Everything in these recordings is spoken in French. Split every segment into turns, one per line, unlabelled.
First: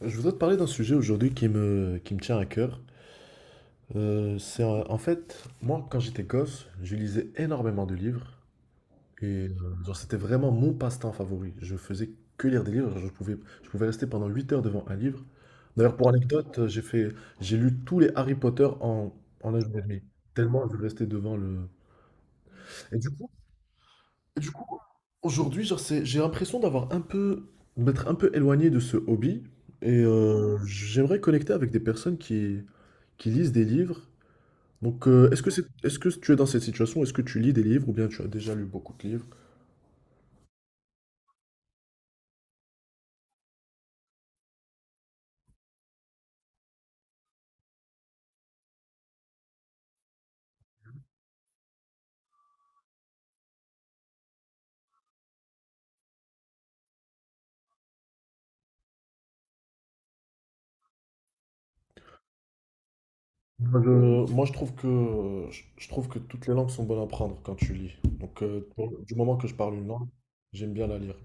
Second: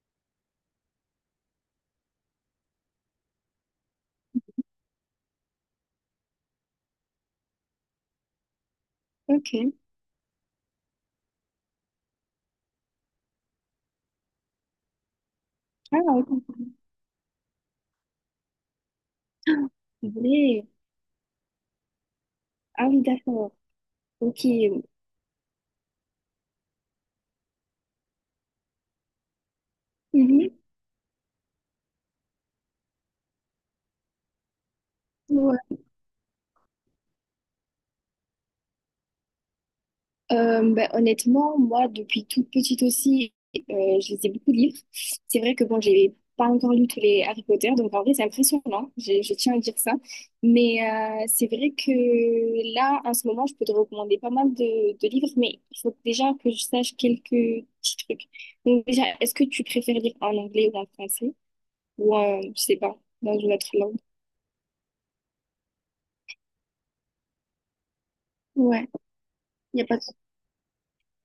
Je voudrais te parler d'un sujet aujourd'hui qui me tient à cœur. En fait, moi, quand j'étais gosse, je lisais énormément de livres et
Ok.
genre, c'était vraiment mon passe-temps favori. Je faisais que lire des livres. Je pouvais rester pendant 8 heures devant un livre. D'ailleurs,
Ah,
pour
ouais, comprends.
anecdote, j'ai lu tous les Harry Potter en un jour et demi.
Mais-
Tellement je restais devant le.
Ah
Et
oui,
du coup,
d'accord.
Et
Ok.
du coup, aujourd'hui, genre, j'ai l'impression d'être un peu éloigné de ce hobby. Et
Mhm.
j'aimerais connecter avec des personnes qui lisent des livres. Donc,
Ouais.
est-ce que tu es dans cette situation? Est-ce que tu lis des livres ou bien tu as déjà lu beaucoup de livres?
Honnêtement, moi, depuis toute petite aussi, je lisais beaucoup de livres. C'est vrai que bon, j'ai pas encore lu tous les Harry Potter, donc en vrai, c'est impressionnant. Je tiens à dire ça. Mais c'est vrai que là, en ce moment, je peux te recommander pas mal de livres, mais il faut déjà que je sache quelques petits trucs. Donc déjà, est-ce que tu préfères lire en anglais ou en français? Ou, je sais pas, dans une autre
Moi, je trouve que toutes les langues sont bonnes à apprendre quand tu lis. Donc,
langue?
du moment que je parle
Il n'y
une
a pas de...
langue, j'aime bien la lire.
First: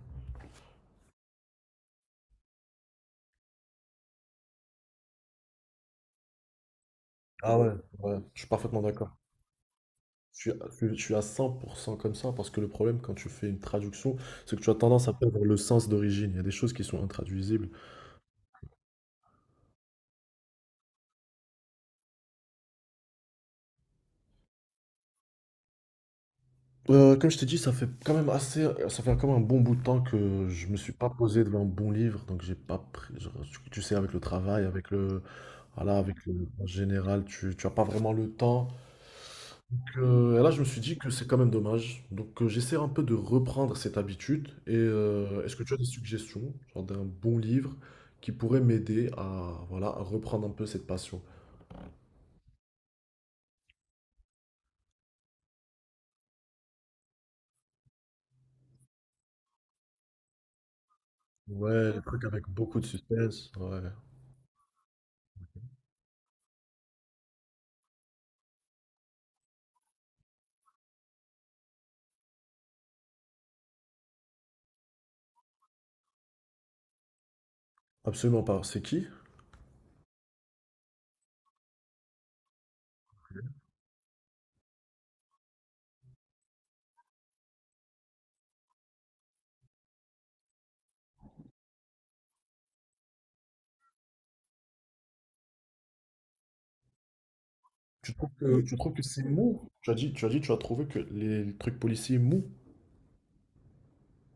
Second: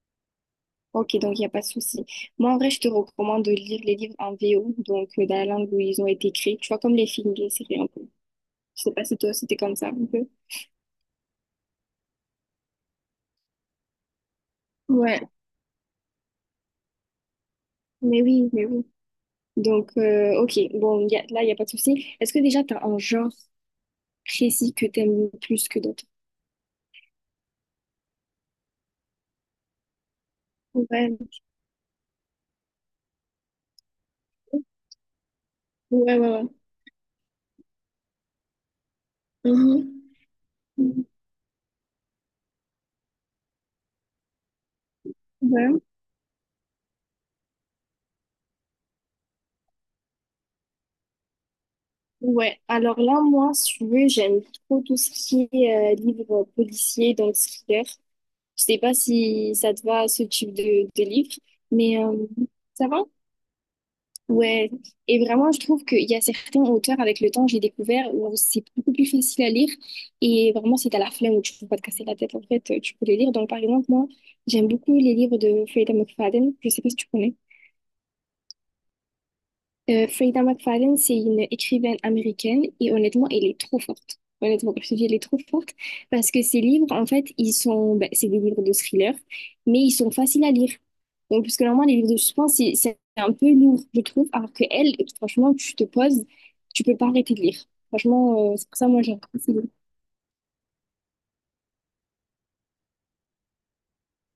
Ok, donc il n'y a pas de souci. Moi, en vrai, je te recommande de lire les livres en VO, donc dans la langue où ils ont été créés. Tu vois, comme les films, les
Ah ouais?
séries un peu.
Ouais, je suis parfaitement
Je sais pas
d'accord.
si toi, c'était comme ça un peu.
Je suis à je suis à 100 comme ça parce que le problème quand tu fais une traduction, c'est que tu as tendance à
Ouais,
perdre le sens d'origine. Il y a des choses qui sont intraduisibles.
mais oui, mais oui. Donc, ok, bon, y a- là, il n'y a pas de souci. Est-ce que déjà, tu as un genre précis que tu aimes plus que d'autres?
Comme je t'ai dit, ça fait quand même un bon bout de temps que je me suis pas
Ouais,
posé devant un bon livre, donc j'ai pas pris. Genre, tu sais, avec le
ok.
travail, voilà,
Ouais, ouais.
en général, tu as pas vraiment le temps.
Ouais. Mhm.
Et là, je me suis dit que c'est quand même dommage. Donc, j'essaie un peu de reprendre cette habitude. Et est-ce que tu as
Ouais.
des suggestions, genre d'un bon livre qui pourrait m'aider voilà, à reprendre un peu cette passion?
Ouais. Alors là, moi, si tu veux, j'aime trop tout ce qui est livre policier, donc thriller. Je sais pas si ça te va, ce type de livre,
Ouais, les
mais
trucs avec beaucoup de
ça va?
suspense. Ouais,
Ouais. Et vraiment, je trouve qu'il y a certains auteurs, avec le temps, j'ai découvert où c'est beaucoup plus facile à lire. Et vraiment, si t'as la flemme ou tu peux pas te casser la tête, en fait, tu peux les lire. Donc, par exemple, moi, j'aime beaucoup les livres de Freda McFadden. Je sais pas si tu connais.
absolument pas. C'est qui?
Freda McFarlane, c'est une écrivaine américaine et honnêtement, elle est trop forte. Honnêtement, comme je te dis, elle est trop forte parce que ses livres, en fait, ils sont, ben, c'est des livres de thriller, mais ils sont faciles à lire. Donc, puisque normalement, les livres de suspense, c'est un peu lourd, je trouve, alors que elle, franchement, tu te poses, tu peux pas arrêter de lire.
Tu trouves
Franchement,
que,
c'est
tu
pour ça,
trouves que
moi, j'aime
c'est
beaucoup ces livres.
mou? Tu as trouvé que les trucs policiers mou.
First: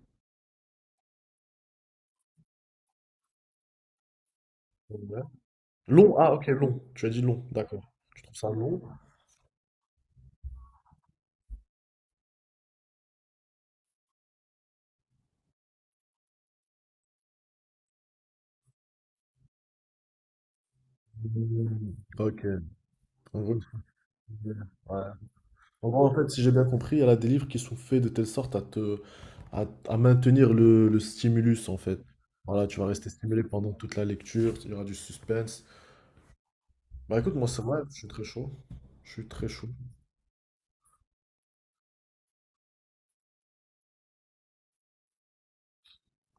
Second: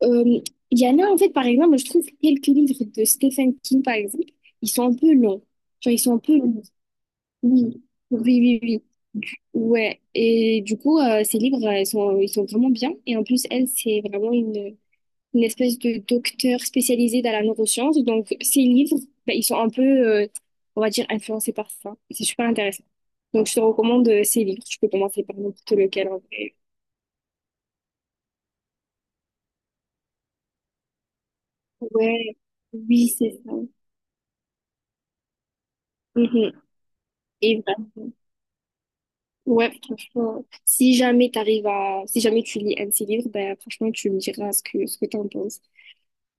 Euh, Il y en a, en fait, par exemple, je trouve quelques livres de Stephen King, par exemple, ils sont un peu
Ouais.
longs. Genre, ils sont
Long?
un
Ah,
peu
ok,
longs.
long. Tu as dit long,
Oui,
d'accord.
oui,
Tu trouves ça
oui,
long?
oui. Du- Ouais, et du coup, ces livres, ils sont vraiment bien. Et en plus, elle, c'est vraiment une espèce de docteur spécialisée dans la neuroscience. Donc, ces livres, bah, ils sont un peu, on va dire, influencés par ça.
Mm,
C'est
ok.
super
En
intéressant. Donc, je te
gros,
recommande ces livres. Tu peux
ouais.
commencer par n'importe
En gros,
lequel,
en
en
fait, si j'ai
vrai.
bien compris, il y a des livres qui sont faits de telle sorte à te, à maintenir le stimulus, en fait.
Ouais,
Voilà, tu vas
oui,
rester
c'est
stimulé
ça.
pendant toute la lecture, il y aura du suspense.
Mhm.
Bah écoute, moi, c'est
Et
vrai, je suis
vraiment,
très chaud. Je suis très chaud.
ouais, franchement, si jamais t'arrives à, si jamais tu lis un de ces livres, ben, franchement, tu me diras ce ce que t'en penses.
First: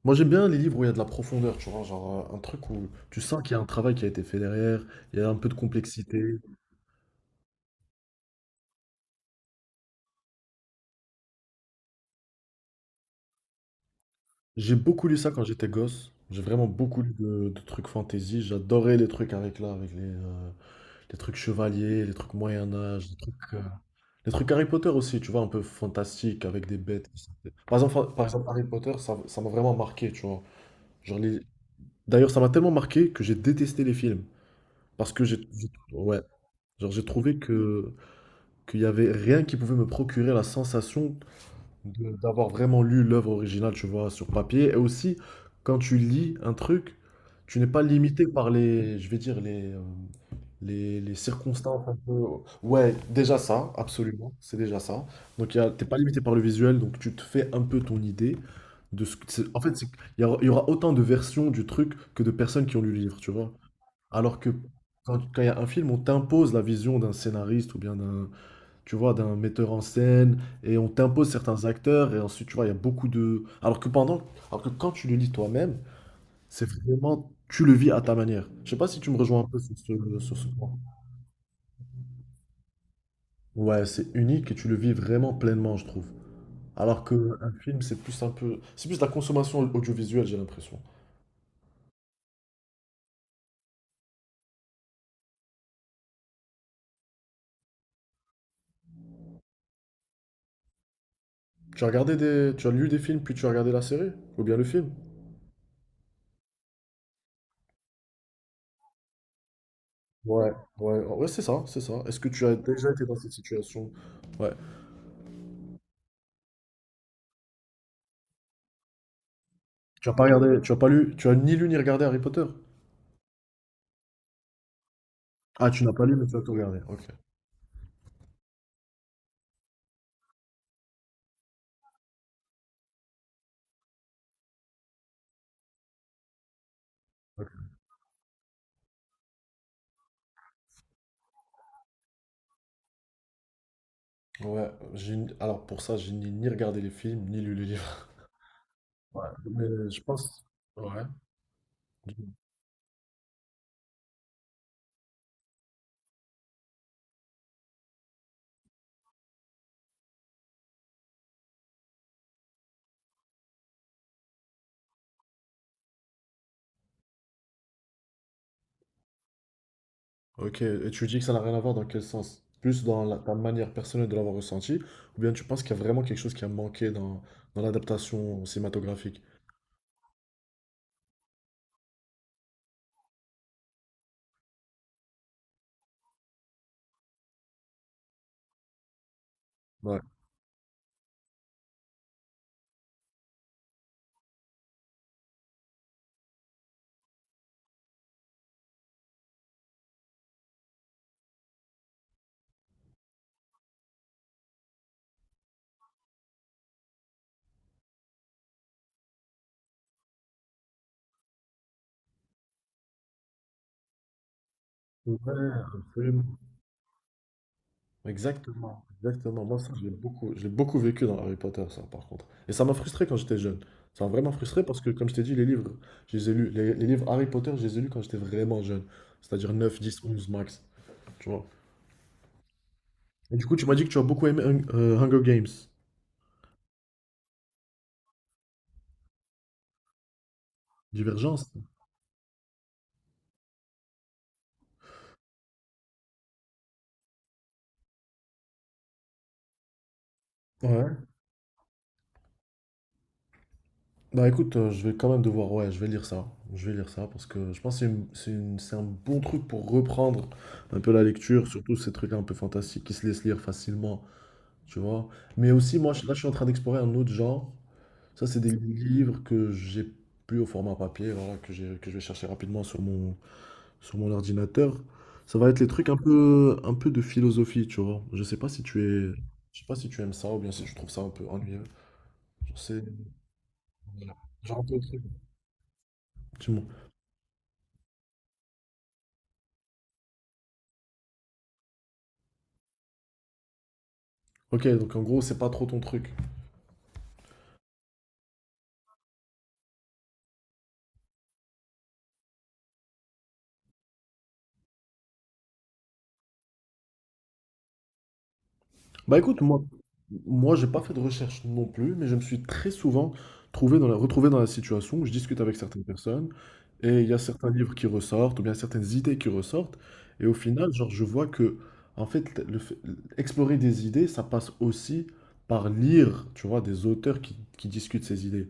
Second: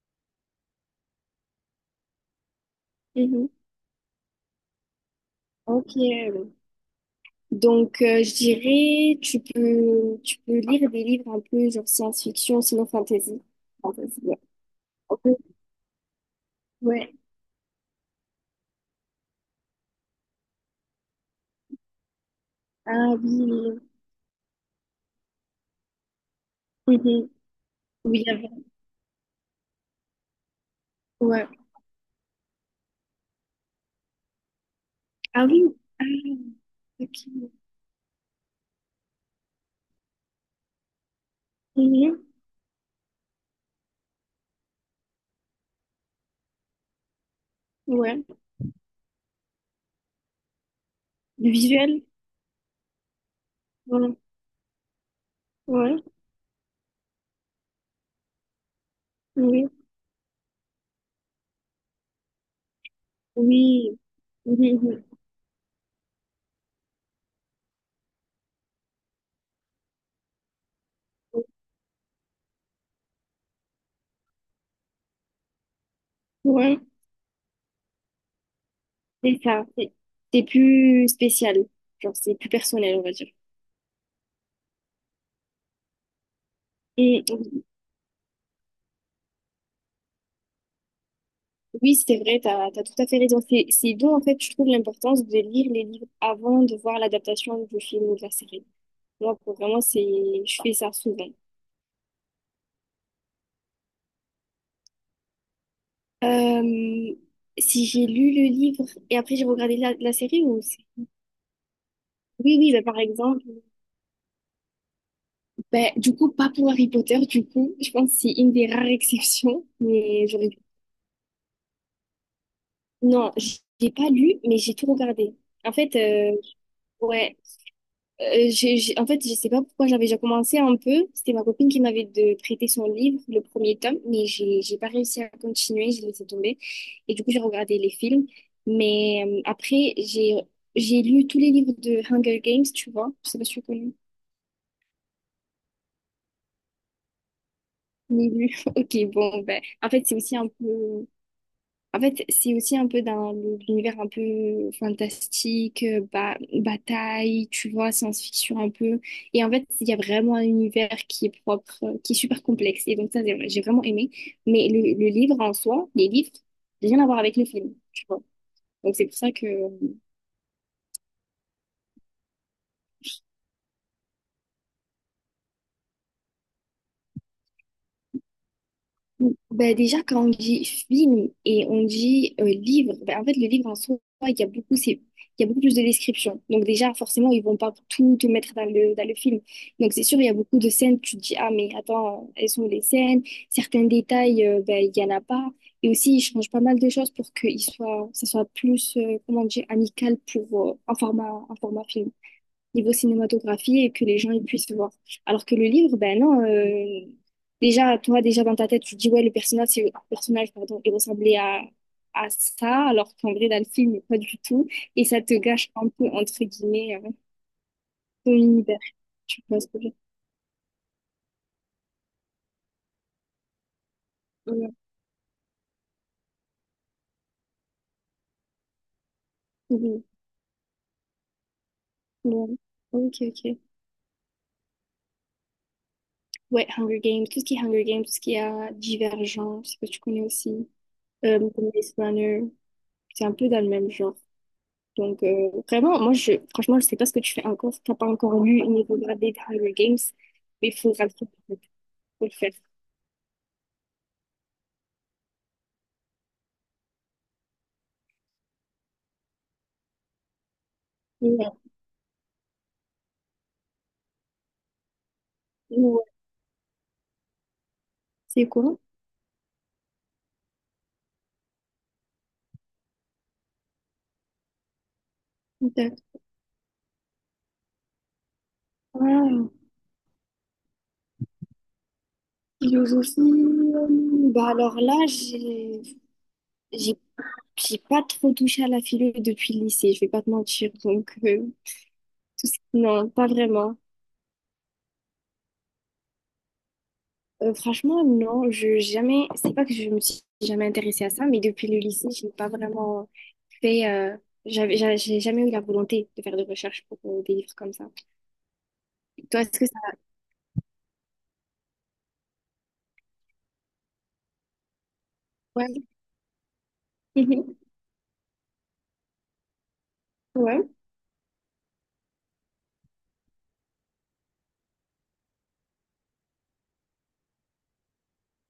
Moi, j'aime bien les livres où il y a de la profondeur, tu vois, genre un truc où tu sens
Mhm.
qu'il y a un travail qui a été fait derrière, il y a un peu de
Ok,
complexité.
donc je dirais tu peux lire des livres un peu genre science-fiction, sinon fantasy. Fantasy, ouais.
J'ai beaucoup lu
Ok.
ça quand j'étais gosse. J'ai vraiment beaucoup lu
Ouais.
de trucs fantasy. J'adorais les trucs avec là, les trucs chevaliers, les trucs Moyen-Âge,
Ah oui.
Les trucs Harry Potter aussi, tu vois, un peu fantastique, avec des bêtes.
Mhm.
Par exemple,
Oui,
par
il y
exemple
avait-
Harry Potter, ça m'a vraiment marqué, tu vois. Genre les...
ouais.
D'ailleurs, ça m'a tellement marqué que j'ai détesté les films. Parce que
Ah oui.
j'ai-
Ah,
Ouais. Genre, j'ai
ok.
trouvé que qu'il y avait rien qui pouvait me procurer la sensation
Mhm.
d'avoir vraiment lu l'œuvre originale, tu vois, sur papier. Et aussi, quand tu lis un truc, tu n'es pas
Ouais.
limité par je vais dire, les
Le
circonstances un
visuel.
peu. Ouais, déjà ça,
Ouais.
absolument, c'est déjà ça. Donc, t'es pas
Ouais.
limité par le visuel, donc tu te fais un peu ton idée de ce que. En
Oui.
fait, il y aura autant de versions du truc que de personnes qui ont lu le livre, tu vois.
Oui.
Alors que
Mhm.
quand il y a un film, on t'impose la vision d'un scénariste ou bien d'un tu vois, d'un metteur en scène, et on t'impose certains acteurs, et ensuite, tu vois, il y a beaucoup de. Alors que quand tu le lis toi-même, c'est
Ouais.
vraiment, tu le vis à ta manière. Je sais pas si tu me rejoins
C'est
un peu
ça.
sur ce, sur
C'est
ce point.
plus spécial. Genre c'est plus personnel, on va dire.
Ouais, c'est unique et tu le vis vraiment pleinement, je trouve. Alors que un
Mhm.
film, c'est plus de la consommation audiovisuelle, j'ai l'impression.
Oui, c'est vrai, t'as, t'as tout à fait raison. C'est d'où, en fait, je trouve l'importance de lire les livres avant de voir l'adaptation du film ou de la série. Moi, pour vraiment, c'est, je fais ça souvent.
Tu as lu des films, puis tu as regardé la série, ou bien le film?
Euh, Si j'ai lu le livre et après j'ai regardé la série
Ouais,
ou c'est-
ouais, ouais, c'est ça, c'est ça. Est-ce que tu as
Oui, oui, bah,
déjà
par
été dans cette
exemple,
situation? Ouais.
bah, du coup, pas pour Harry Potter, du coup, je pense que c'est une des rares exceptions, mais j'aurais...
Tu as ni lu ni regardé Harry Potter?
Non, j'ai pas lu, mais j'ai tout regardé.
Ah,
En
tu n'as
fait,
pas lu, mais tu as tout regardé. Ok.
ouais. En fait, je sais pas pourquoi j'avais déjà commencé un peu. C'était ma copine qui m'avait de prêté son livre, le premier tome, mais j'ai pas réussi à continuer, j'ai laissé tomber. Et du coup, j'ai
Ok.
regardé les films. Mais après, j'ai lu tous les livres de Hunger Games, tu vois. Je sais pas si tu connais.
Ouais, alors pour ça, j'ai ni regardé les films, ni lu les livres.
Ni lu. Ok,
Ouais.
bon, ben, en
Mais je
fait, c'est aussi
pense.
un
Ouais.
peu. En fait, c'est aussi un peu dans le- l'univers un peu fantastique, bataille, tu vois, science-fiction un peu. Et en fait, il y a vraiment un univers qui est propre, qui est super complexe. Et donc ça, j'ai vraiment aimé. Mais le livre en soi, les livres, rien à voir avec le film, tu vois. Donc c'est pour ça que
Ok, et tu dis que ça n'a rien à voir dans quel sens? Plus dans ta manière personnelle de l'avoir ressenti, ou bien tu penses qu'il y a vraiment quelque chose qui a manqué dans l'adaptation cinématographique?
ben déjà, quand on dit film et on dit livre, ben en fait, le livre en soi, il y a beaucoup, c'est, il y a beaucoup plus de descriptions. Donc déjà, forcément, ils vont pas tout te mettre dans le film. Donc
Ouais.
c'est sûr, il y a beaucoup de scènes, tu te dis, ah mais attends, elles sont où les scènes, certains détails, ben, il y en a pas. Et aussi, ils changent pas mal de choses pour que il soit, ça soit plus, comment dire, amical pour, un format film niveau cinématographie et que les gens ils puissent voir. Alors que le livre, ben non, déjà, toi, déjà dans ta tête, tu te dis, ouais, le personnage, c'est, le personnage, pardon, il ressemblait à ça, alors qu'en vrai, dans le film, pas du tout. Et ça te
Ouais,
gâche un peu,
absolument.
entre guillemets, ton univers.
Exactement,
Tu
exactement. Moi,
vois
ça,
ce que
je
je
l'ai beaucoup, je l'ai beaucoup vécu dans Harry Potter, ça, par contre. Et ça m'a frustré quand j'étais jeune. Ça m'a vraiment
veux
frustré
dire?
parce que, comme je t'ai dit, les livres, je les ai lus, les livres Harry Potter, je les ai lus quand j'étais vraiment jeune. C'est-à-dire neuf 10
Mhm.
11 max. Tu vois.
Ouais. Ok,
Et du coup,
ok.
tu m'as dit que tu as beaucoup aimé Hunger Games.
Ouais, Hunger Games, tout ce qui est Hunger Games, tout ce qui est Divergent, je sais pas si tu connais aussi,
Divergence?
Blade Runner, c'est un peu dans le même genre. Donc, vraiment, moi, je, franchement, je sais pas ce que tu fais encore, si t'as pas encore lu et niveau gradé de Hunger Games, mais il
Ouais.
faudra le faire, en fait. Faut le faire.
Bah écoute, je vais quand même devoir, ouais, je vais lire ça. Je vais lire ça parce que je pense que c'est un bon truc pour reprendre un peu la
Et,
lecture, surtout ces trucs un peu fantastiques qui se laissent lire facilement. Tu vois? Mais aussi, moi,
ouais.
là, je suis en train d'explorer un autre genre. Ça, c'est
C'est
des
quoi?
livres que j'ai plus au format papier, voilà, que je vais chercher rapidement sur mon ordinateur. Ça va être les trucs un
Peut-être.
peu, un peu de philosophie, tu vois. Je sais pas si tu es,
Ah,
je sais pas si tu aimes ça ou bien si tu trouves ça un peu ennuyeux. Je sais,
philosophie. Bah alors là,
dis-moi.
j'ai j'ai pas trop touché à la philo depuis le lycée, je vais pas te mentir. Donc, tout ce- non, pas vraiment.
Ok, donc en gros, c'est pas trop ton truc.
Franchement, non, je jamais. C'est pas que je me suis jamais intéressée à ça, mais depuis le lycée, j'ai pas vraiment fait. J'ai jamais eu la volonté de faire de recherche pour des livres comme ça.
Bah écoute,
Toi, est-ce
moi,
que ça.
moi j'ai pas fait de recherche non plus, mais je me suis très souvent retrouvé dans la situation où je discute avec certaines
Ouais.
personnes et il y a certains
Mhm.
livres qui ressortent ou bien certaines idées qui ressortent et au
Ouais.
final, genre, je vois que en fait, explorer des idées, ça passe aussi par lire, tu vois, des auteurs qui discutent ces idées.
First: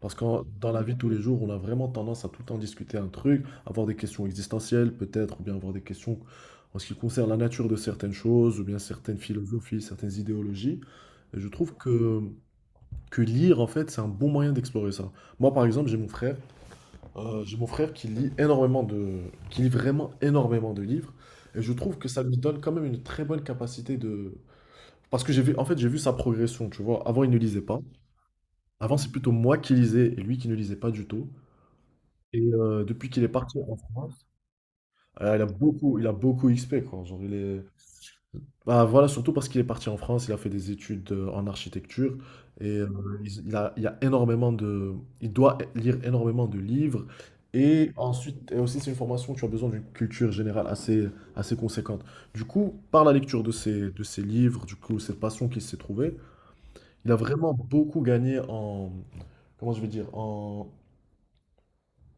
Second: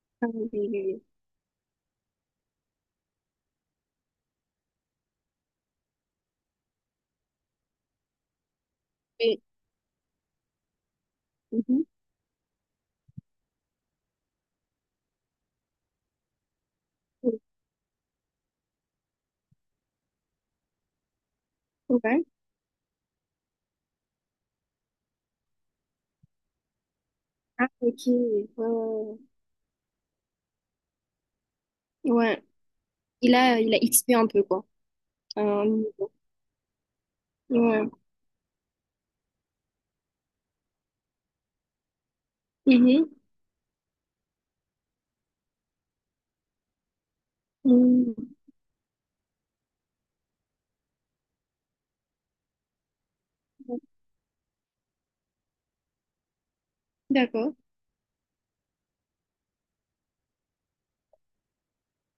Parce que
Ah, oui, oui,
dans la vie de
oui.
tous les jours, on a vraiment tendance à tout le temps discuter un truc, avoir des questions existentielles peut-être, ou bien avoir des questions en ce qui concerne la nature de certaines choses ou bien certaines
Mais-
philosophies, certaines idéologies. Je trouve
Mhm.
que lire, en fait, c'est un bon moyen d'explorer ça. Moi, par exemple, j'ai mon frère, qui lit qui lit vraiment énormément de livres, et je trouve que ça
Ouais.
lui donne quand même une très bonne capacité de, parce que j'ai vu sa progression, tu vois. Avant, il ne lisait
Ah,
pas.
ok.
Avant, c'est
Ouais.
plutôt moi qui lisais et lui qui ne lisait pas du tout.
Ouais.
Et depuis qu'il est parti
Il
en
a XP
France,
un peu, quoi.
euh, il a
Euh,
beaucoup, il a beaucoup XP, quoi. Genre, il est,
ouais.
Bah voilà, surtout parce qu'il est parti en France, il a fait des études en architecture et
Mhm.
il a il doit lire énormément de livres et
Mhm.
ensuite et aussi c'est une formation où tu as besoin d'une culture générale assez conséquente. Du coup, par la lecture de ces livres, du coup cette passion qu'il s'est trouvée, il a vraiment
D'accord.
beaucoup gagné en comment je vais dire en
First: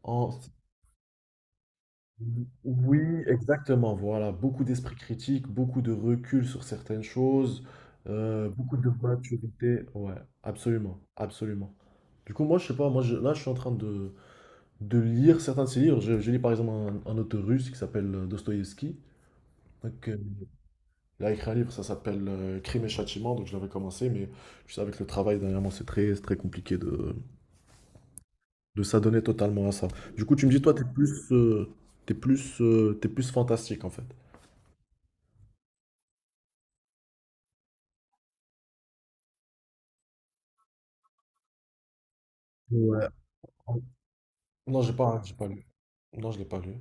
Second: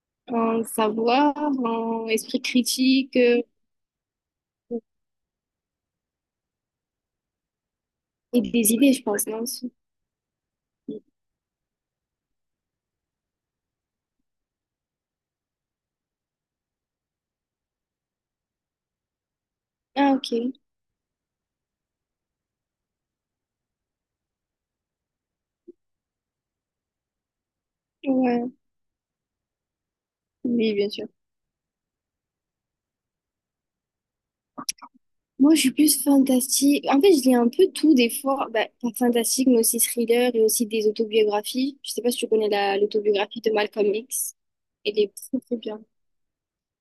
en
En savoir, en esprit
Oui,
critique
exactement. Voilà, beaucoup d'esprit critique, beaucoup de recul sur certaines choses,
et des
beaucoup de
idées, je pense, non? Aussi.
maturité. Ouais, absolument, absolument. Du coup, moi, je sais pas, moi, là, je suis en train de lire certains de ses livres. Je lis par exemple un auteur russe qui s'appelle Dostoïevski. Donc,
Ah, ok.
il a écrit un livre, ça s'appelle Crime et Châtiment. Donc, je l'avais commencé, mais tu sais, avec le travail dernièrement, c'est très compliqué
Ouais.
de s'adonner totalement à ça. Du coup, tu me dis, toi,
Oui,
t'es
bien sûr.
plus, euh, t'es plus, euh, t'es plus fantastique en fait.
Moi, je suis plus fantastique. En fait, je lis un peu tout des fois. Bah, pas fantastique, mais aussi thriller et aussi des autobiographies. Je sais pas si tu connais l'autobiographie de Malcolm X.
Non, j'ai
Elle est
pas, j'ai
très,
pas
très
lu.
bien.
Non, je l'ai pas lu.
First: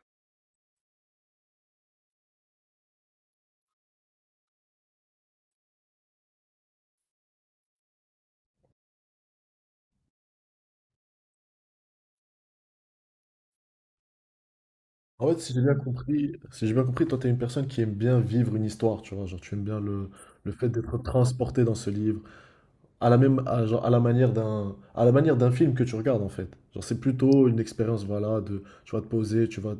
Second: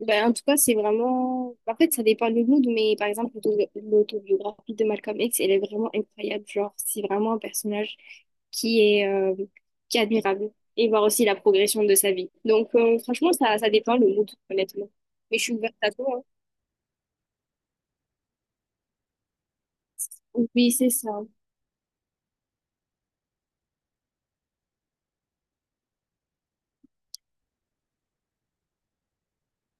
Bah, en tout cas, c'est vraiment... En fait, ça dépend du mood, mais par exemple, l'autobiographie de Malcolm X, elle est vraiment incroyable. Genre, c'est vraiment un personnage qui est, euh, qui est admirable. Et voir aussi la progression de sa vie. Donc, franchement, ça dépend le mood, honnêtement.
En fait,
Mais je
si
suis
j'ai bien
ouverte à tout. Hein.
compris, si j'ai bien compris, toi, t'es une personne qui aime bien vivre une histoire, tu vois. Genre, tu aimes bien le fait
Oui, c'est
d'être
ça.
transporté dans ce livre, à la manière d'un film que tu regardes, en fait. Genre, c'est plutôt une expérience, voilà, de, tu vas te poser, tu vas,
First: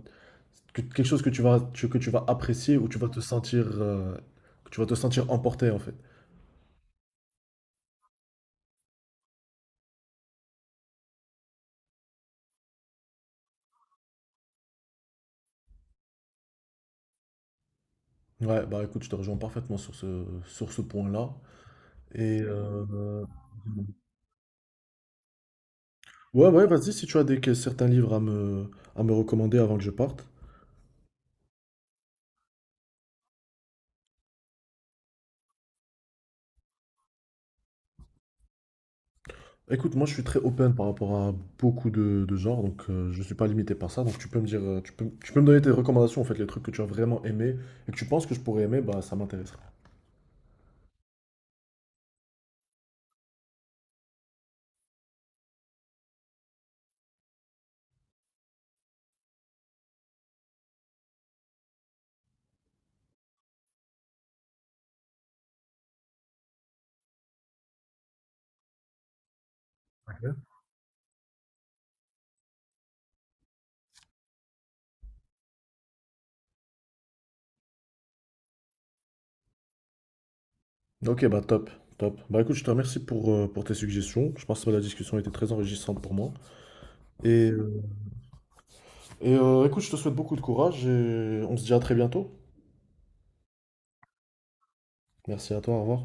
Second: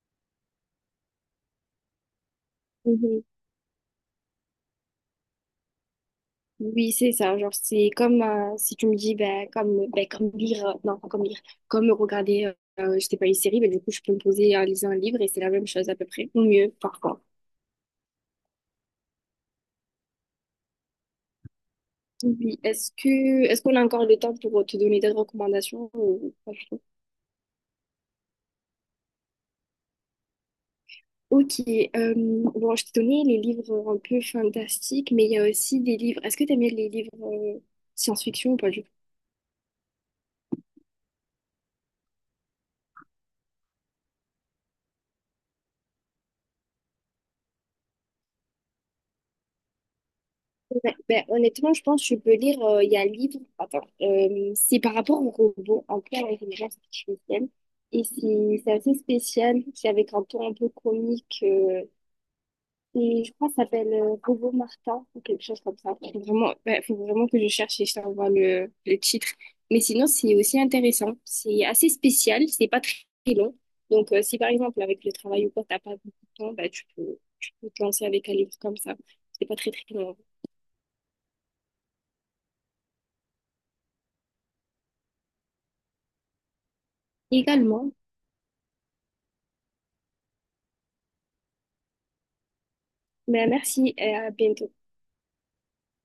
que- quelque chose que tu vas apprécier ou tu vas te
Mhm.
sentir, que tu vas te sentir, emporté, en fait.
Oui, c'est ça. Genre, c'est comme si tu me dis, ben, comme lire, non, pas comme lire, comme regarder, je sais pas, une série, ben, du coup, je peux me poser à lire un livre et c'est la même chose à peu près, ou mieux, parfois.
Ouais, bah écoute, je te rejoins parfaitement sur ce point-là. Et,
Oui, est-ce que, est-ce qu'on a encore le temps pour te donner des recommandations ou
ouais,
pas du
ouais,
tout?
vas-y, si tu as des, certains livres à me recommander avant que je parte.
Ok, bon, je t'ai donné les livres un peu fantastiques, mais il y a aussi des livres, est-ce que tu aimes bien les livres science-fiction ou pas du
Écoute, moi je suis très open par rapport à beaucoup de genres, donc je ne suis pas limité par ça. Tu peux me donner tes recommandations, en fait, les trucs que tu as vraiment aimé et que tu penses que je pourrais aimer, bah ça m'intéresserait.
ouais, ben, honnêtement, je pense que tu peux lire, il y a un livre, attends, c'est par rapport au robot, un peu à l'intelligence artificielle, et c'est assez spécial, c'est avec un ton un peu comique, et je crois que ça s'appelle Robot Martin, ou quelque chose comme ça. Faut vraiment, ben, faut vraiment que je cherche et je t'envoie le titre. Mais sinon, c'est aussi intéressant, c'est assez spécial, c'est pas très long, donc si par exemple, avec le travail ou quoi, t'as pas beaucoup de temps, ben, tu peux te lancer avec un livre comme ça, c'est pas très très long.
Ok, bah top, top. Bah écoute, je te remercie pour tes suggestions. Je pense que la discussion a été très enrichissante pour moi. Et, euh,
Également.
écoute, je te souhaite beaucoup de courage et on se dit à très bientôt.
Ben, merci et à bientôt.
Merci à toi, au revoir.